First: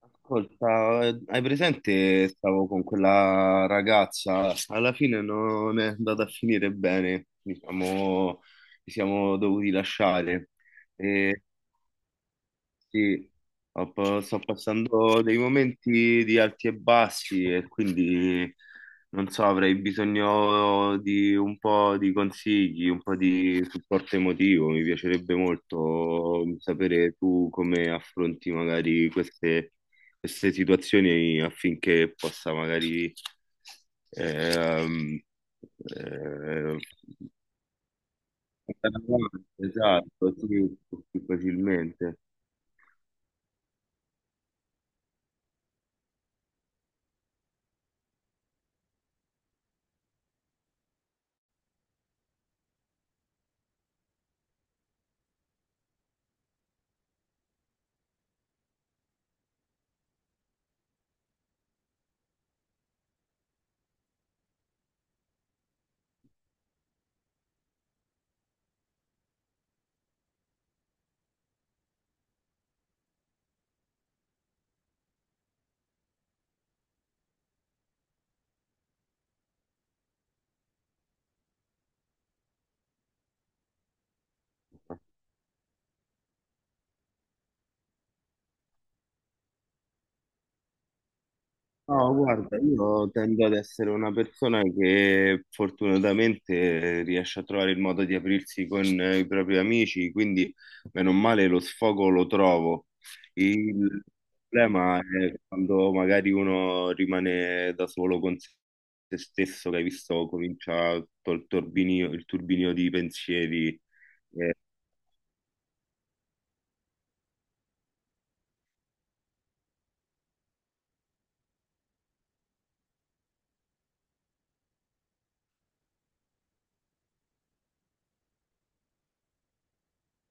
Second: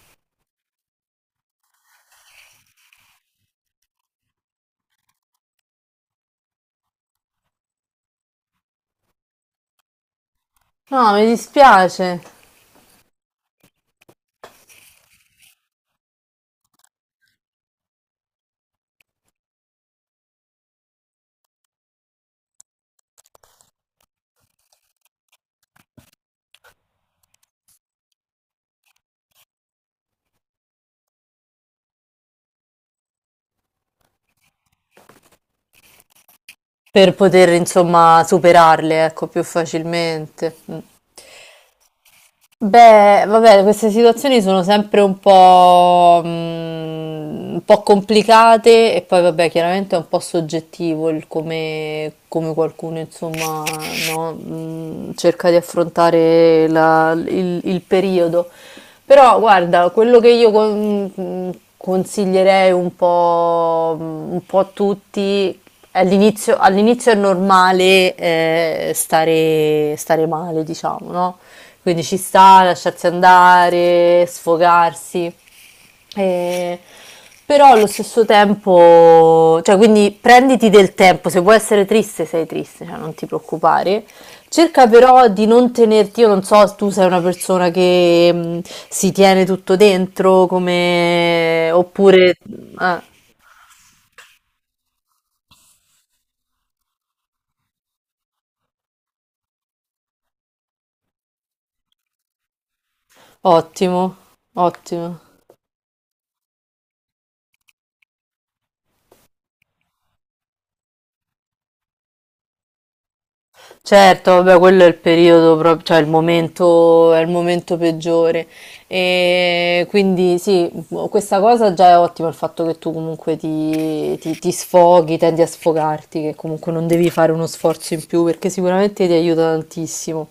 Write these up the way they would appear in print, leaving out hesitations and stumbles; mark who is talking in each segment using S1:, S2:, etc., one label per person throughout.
S1: Ascolta, hai presente? Stavo con quella ragazza, alla fine non è andata a finire bene, diciamo, ci siamo dovuti lasciare.
S2: No, mi dispiace
S1: Sì, sto passando dei momenti di alti e bassi e quindi non so, avrei bisogno di un po' di consigli, un po' di supporto emotivo. Mi piacerebbe molto sapere tu come affronti magari queste situazioni affinché possa magari ehm, eh,
S2: per poter, insomma, superarle,
S1: andare
S2: ecco, più
S1: avanti, esatto,
S2: facilmente.
S1: sì,
S2: Mm.
S1: più facilmente.
S2: Beh, vabbè, queste situazioni sono sempre un po', un po' complicate e poi, vabbè, chiaramente è un po' soggettivo il come, come qualcuno, insomma, no, cerca di affrontare il periodo. Però, guarda, quello che io consiglierei un po', un po' a tutti all'inizio è normale stare male, diciamo, no? Quindi ci sta lasciarsi andare, sfogarsi. E- Però allo stesso tempo, cioè quindi prenditi del tempo, se vuoi essere triste sei triste, cioè non ti preoccupare. Cerca però di non tenerti, io non so, tu sei una persona che si tiene tutto dentro, come
S1: No,
S2: oppure
S1: guarda,
S2: ah,
S1: io tendo ad essere una persona che fortunatamente riesce a trovare il modo di aprirsi con i propri amici, quindi meno male lo sfogo lo trovo.
S2: ottimo,
S1: Il problema
S2: ottimo.
S1: è quando magari uno rimane da solo con se stesso, che hai visto comincia col turbinio, il turbinio di pensieri.
S2: Certo,
S1: eh,
S2: vabbè, quello è il periodo proprio, cioè è il momento peggiore. E quindi sì, questa cosa già è ottima, il fatto che tu comunque ti sfoghi, tendi a sfogarti, che comunque non devi fare uno sforzo in più, perché sicuramente ti aiuta tantissimo.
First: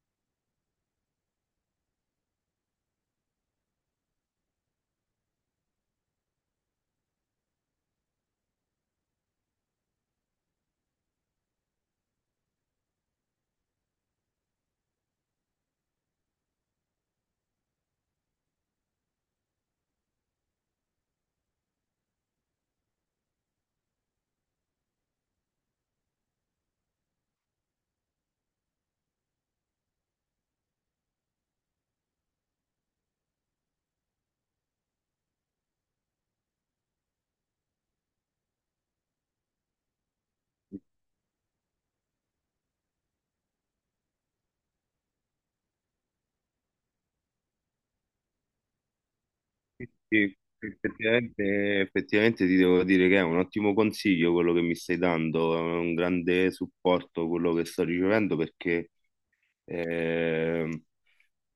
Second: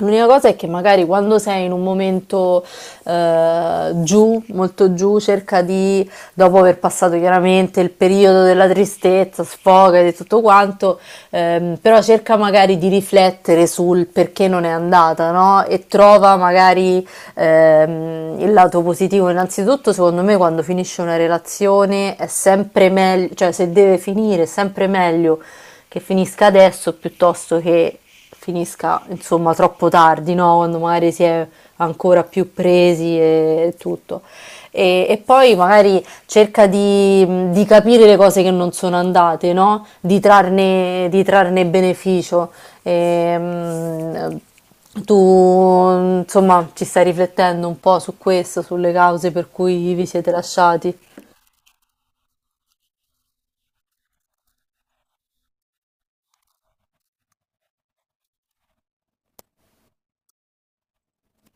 S2: L'unica cosa è che magari quando sei in un momento giù, molto giù, cerca di, dopo aver passato chiaramente il periodo della tristezza, sfoga e tutto quanto, però cerca magari di riflettere sul perché non è andata, no? E trova magari il lato positivo innanzitutto secondo me quando finisce una relazione è sempre meglio, cioè se deve finire è sempre meglio che finisca adesso piuttosto che finisca insomma troppo tardi, no? Quando magari si è ancora più presi e tutto. E poi magari cerca di capire le cose che non sono andate, no? Di, trarne, di trarne beneficio. Ehm, tu, insomma, ci stai riflettendo un po' su questo, sulle cause per
S1: Sì,
S2: cui vi siete
S1: sì,
S2: lasciati?
S1: effettivamente ti devo dire che è un ottimo consiglio quello che mi stai dando, è un grande supporto quello che sto ricevendo perché ehm,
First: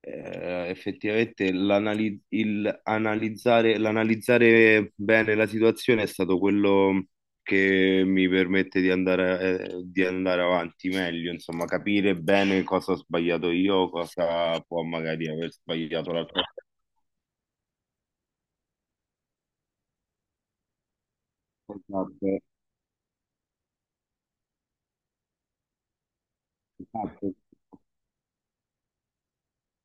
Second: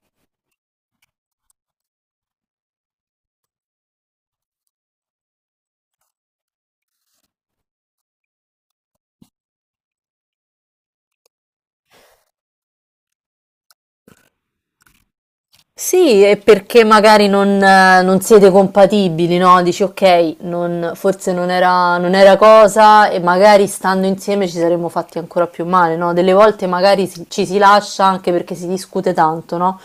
S1: effettivamente l'analizzare bene la situazione è stato quello che mi permette di andare avanti meglio, insomma, capire bene cosa ho sbagliato io, cosa può magari aver sbagliato
S2: Sì, e
S1: l'altra persona.
S2: perché magari non, non siete compatibili, no? Dici, ok, forse non era
S1: Esatto,
S2: cosa e magari stando insieme ci saremmo fatti ancora più male, no? Delle volte magari
S1: esatto.
S2: ci si lascia anche perché si discute tanto, no?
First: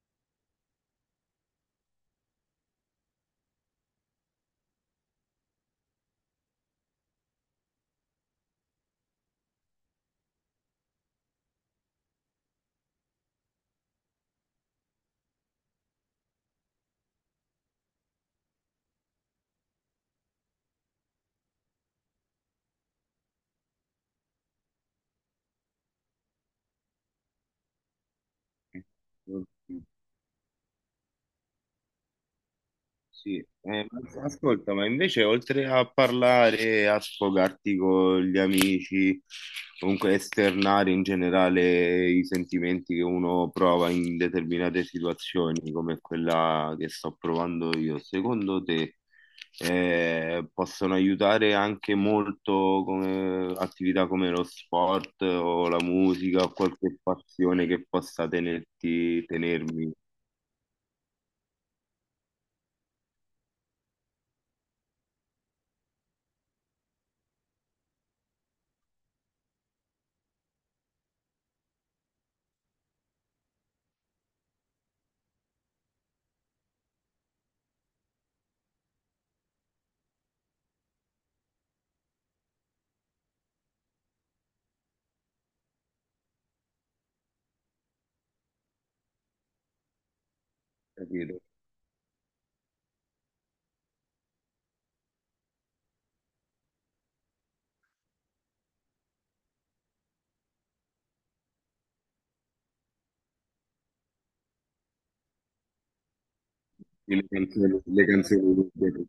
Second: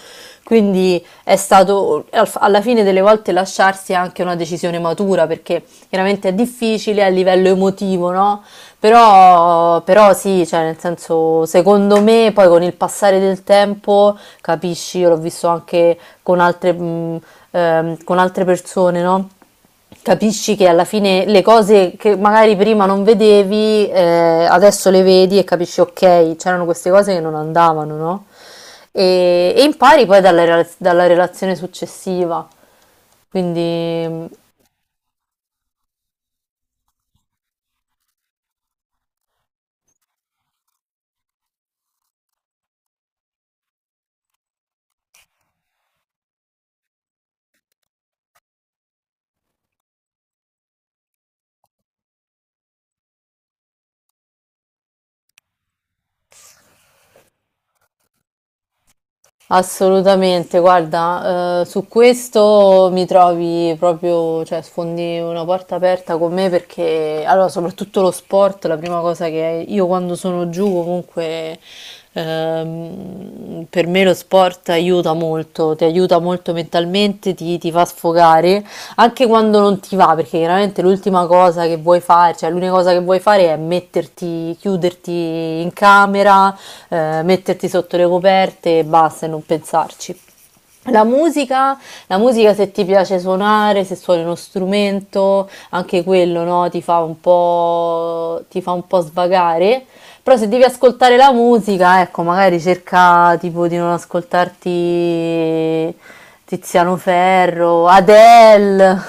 S2: Quindi è stato, alla fine delle volte lasciarsi è anche una decisione matura perché chiaramente è difficile a livello emotivo, no? Però, però sì, cioè nel senso, secondo me poi con il passare del tempo, capisci, io l'ho visto anche con altre, mh, con altre persone, no? Capisci che alla fine le cose che magari prima non vedevi, adesso le vedi e capisci, ok, c'erano queste cose che non andavano, no? E
S1: Mm.
S2: impari poi dalla relazione successiva.
S1: Sì,
S2: Quindi
S1: ma
S2: mm,
S1: ascolta, ma invece oltre a parlare, a sfogarti con gli amici, comunque esternare in generale i sentimenti che uno prova in determinate situazioni, come quella che sto provando io, secondo te possono aiutare anche molto come attività come lo sport o la musica o qualche passione che possa tenermi?
S2: assolutamente, guarda, su questo mi trovi proprio, cioè sfondi una porta aperta con me perché, allora, soprattutto lo sport, la prima cosa che io quando sono giù comunque, per me lo sport aiuta molto, ti aiuta molto mentalmente, ti fa sfogare anche quando non ti va, perché chiaramente l'ultima cosa che vuoi fare, cioè l'unica cosa che vuoi fare è metterti, chiuderti in camera, metterti sotto le coperte e basta e non pensarci. La
S1: Capito?
S2: musica, la musica se ti piace suonare, se suoni uno strumento, anche quello, no, ti fa un po', ti fa un po' svagare. Però se devi ascoltare la musica, ecco, magari cerca tipo di non ascoltarti Tiziano Ferro,
S1: Le canzoni,
S2: Adele.
S1: lunghe,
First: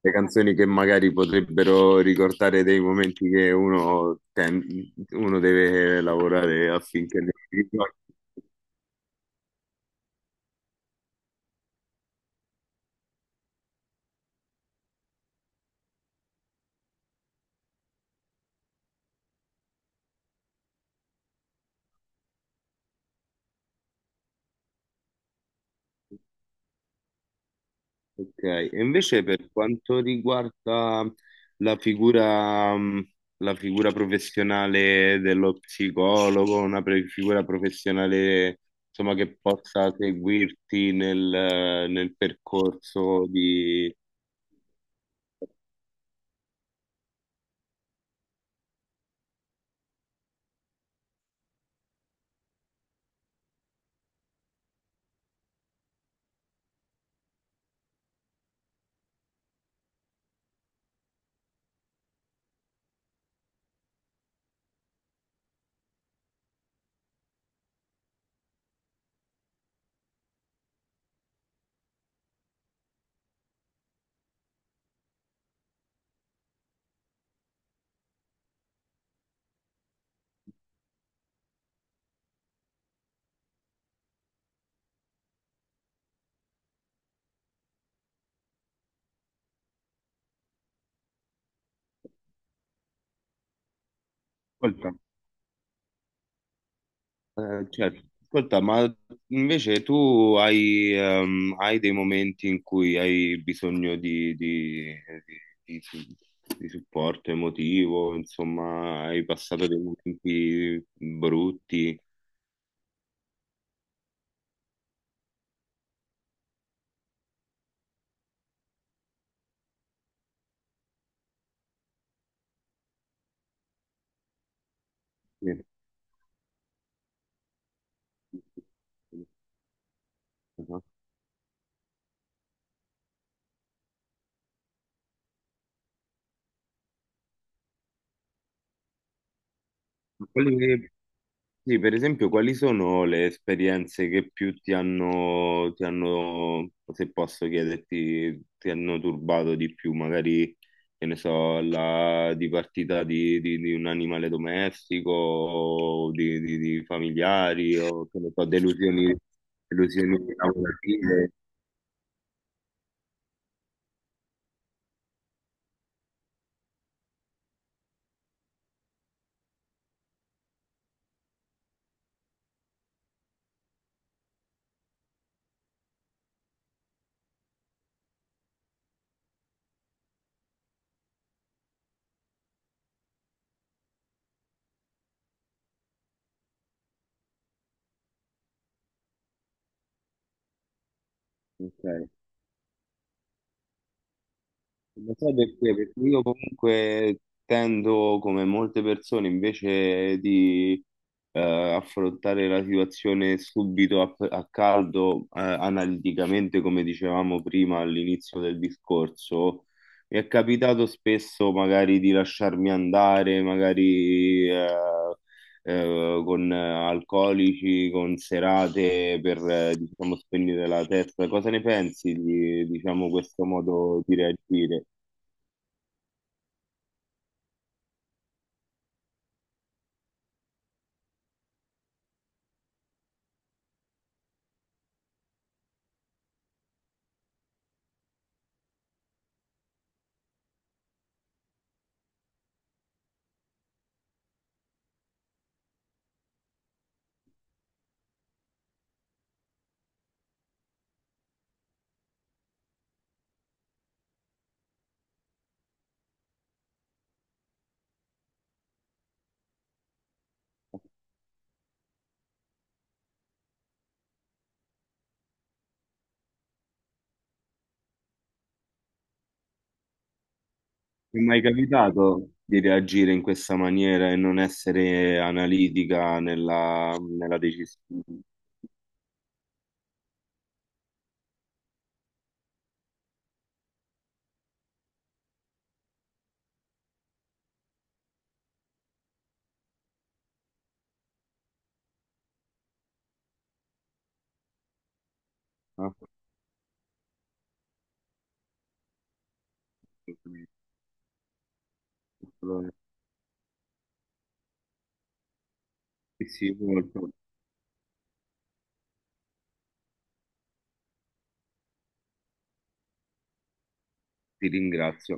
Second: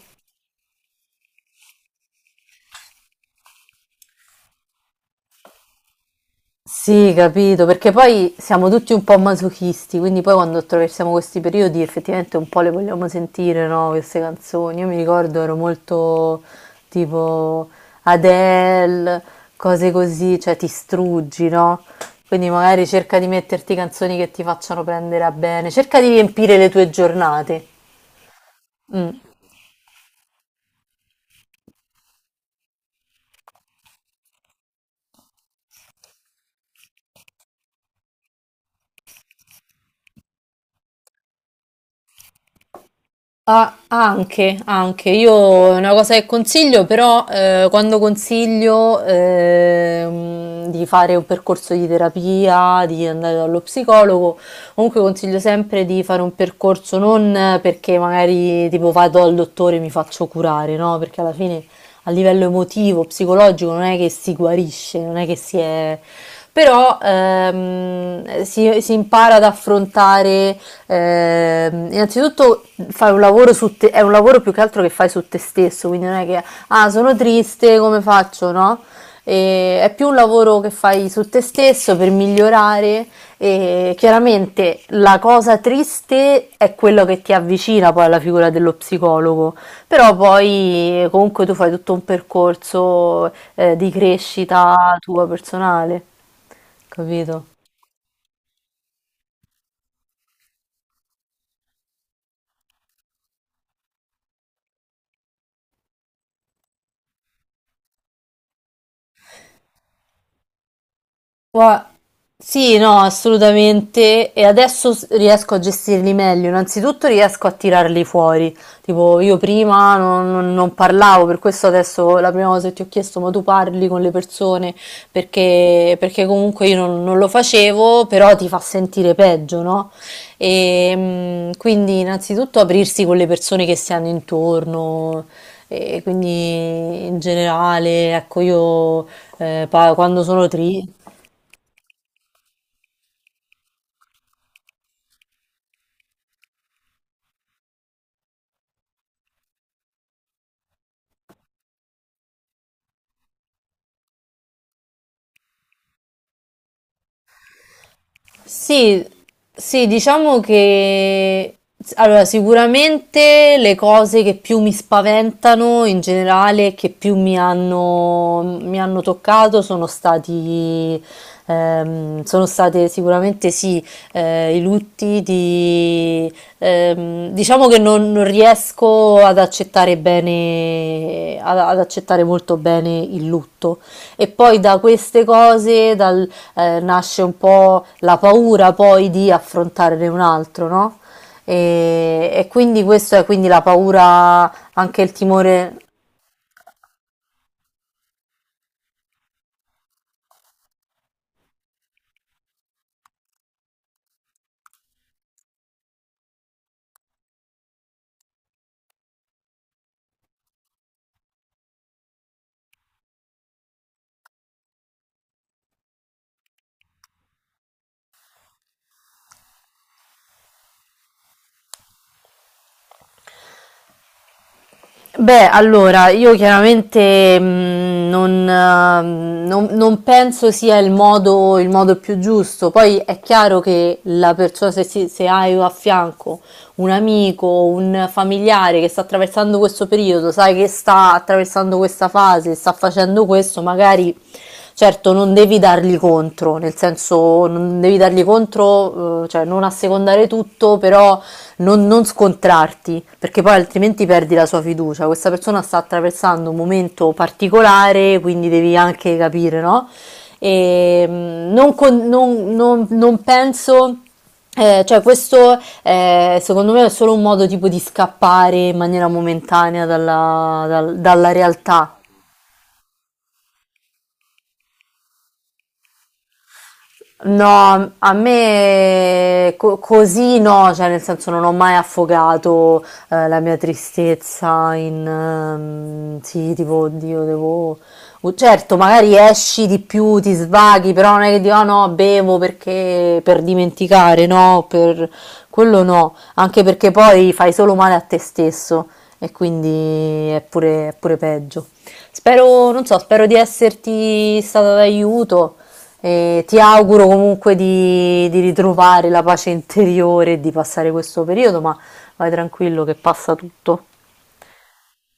S1: le canzoni che magari potrebbero ricordare dei momenti che uno deve lavorare
S2: Sì,
S1: affinché li
S2: capito, perché
S1: ricordi.
S2: poi siamo tutti un po' masochisti, quindi poi quando attraversiamo questi periodi effettivamente un po' le vogliamo sentire, no? Queste canzoni. Io mi ricordo ero molto tipo Adele, cose così, cioè ti struggi, no? Quindi magari cerca di metterti canzoni che ti facciano prendere a bene, cerca di riempire le tue giornate.
S1: Ok, e
S2: Mm.
S1: invece per quanto riguarda la figura, mh, la figura professionale dello psicologo, figura professionale insomma, che possa seguirti nel, nel percorso
S2: Ah,
S1: di...
S2: anche, io è una cosa che consiglio, però quando consiglio di fare un percorso di terapia, di andare dallo psicologo, comunque consiglio sempre di fare un percorso non perché magari tipo vado al dottore e mi faccio curare, no? Perché alla fine a livello emotivo, psicologico non è che si guarisce, non è che si è però si impara ad affrontare innanzitutto fai un lavoro su te, è un lavoro più che altro che fai su te stesso, quindi non è che ah sono triste, come faccio, no? E è più un lavoro che fai su te stesso per migliorare e chiaramente la cosa triste è quello che ti avvicina poi alla figura dello psicologo, però poi comunque tu fai tutto un percorso di crescita tua personale, capito?
S1: Certo. Ascolta, ma invece tu hai, hai dei momenti in cui hai bisogno di, di- di- di supporto emotivo, insomma, hai passato dei momenti
S2: Gua-
S1: brutti.
S2: Sì, no, assolutamente. E adesso riesco a gestirli meglio. Innanzitutto riesco a tirarli fuori. Tipo, io prima non parlavo, per questo adesso la prima cosa che ti ho chiesto, ma tu parli con le persone?
S1: Sì.
S2: Perché, perché comunque io non, non lo facevo, però ti fa sentire peggio, no?
S1: Ma
S2: E, mm, quindi innanzitutto aprirsi con le persone che si hanno intorno. E quindi in generale, ecco, io quando sono triste.
S1: quelli, sì, per esempio, quali sono le esperienze che più ti hanno, se posso chiederti, ti hanno turbato di più? Magari, che ne so, la dipartita di, di un animale domestico, o di, di familiari, o che ne so,
S2: Sì,
S1: delusioni,
S2: sì,
S1: delusioni
S2: diciamo
S1: lavorative.
S2: che allora, sicuramente le cose che più mi spaventano in generale, e che più mi hanno toccato, sono stati, sono state sicuramente sì, i lutti di, diciamo che non, non riesco ad accettare bene, ad accettare molto bene il lutto. E poi da queste cose, dal, nasce un po' la paura poi di affrontare un altro, no?
S1: Ok.
S2: E quindi questo è quindi la paura, anche il
S1: Lo sai perché?
S2: timore.
S1: Perché io comunque tendo, come molte persone, invece di eh, affrontare la situazione subito a, a caldo, analiticamente, come dicevamo prima all'inizio del discorso, mi è capitato spesso magari di lasciarmi andare, magari con alcolici, con serate per, diciamo, spegnere la testa. Cosa ne pensi di, diciamo, questo modo di reagire?
S2: Beh, allora, io chiaramente non penso sia il modo più giusto. Poi è chiaro che la persona, se hai a fianco un amico, un familiare che sta attraversando questo periodo, sai che sta attraversando questa fase, sta facendo questo, magari certo non devi dargli contro, nel senso non devi dargli contro, cioè non assecondare tutto, però non, non scontrarti, perché poi altrimenti perdi la sua fiducia. Questa persona sta attraversando un momento particolare, quindi devi anche capire, no? E mm, non, con- non- non- non penso. Eh, cioè, questo secondo me è solo un modo tipo di scappare in maniera momentanea
S1: Mi è
S2: dalla
S1: mai
S2: realtà.
S1: capitato di reagire in questa maniera e non essere analitica nella, nella
S2: No, a
S1: decisione?
S2: me così no, cioè nel senso non ho mai affogato la mia tristezza in sì, tipo, oddio, devo oh, certo, magari esci di più, ti svaghi, però non è che dico, "Ah, no, bevo perché per dimenticare, no, per quello
S1: Ah,
S2: no", anche perché poi fai solo male a te stesso e quindi è pure peggio. Spero, non so, spero di esserti stato d'aiuto.
S1: sì,
S2: E
S1: sì,
S2: ti auguro
S1: molto.
S2: comunque di ritrovare la pace interiore e di passare questo periodo, ma vai tranquillo che passa tutto.
S1: Ti ringrazio.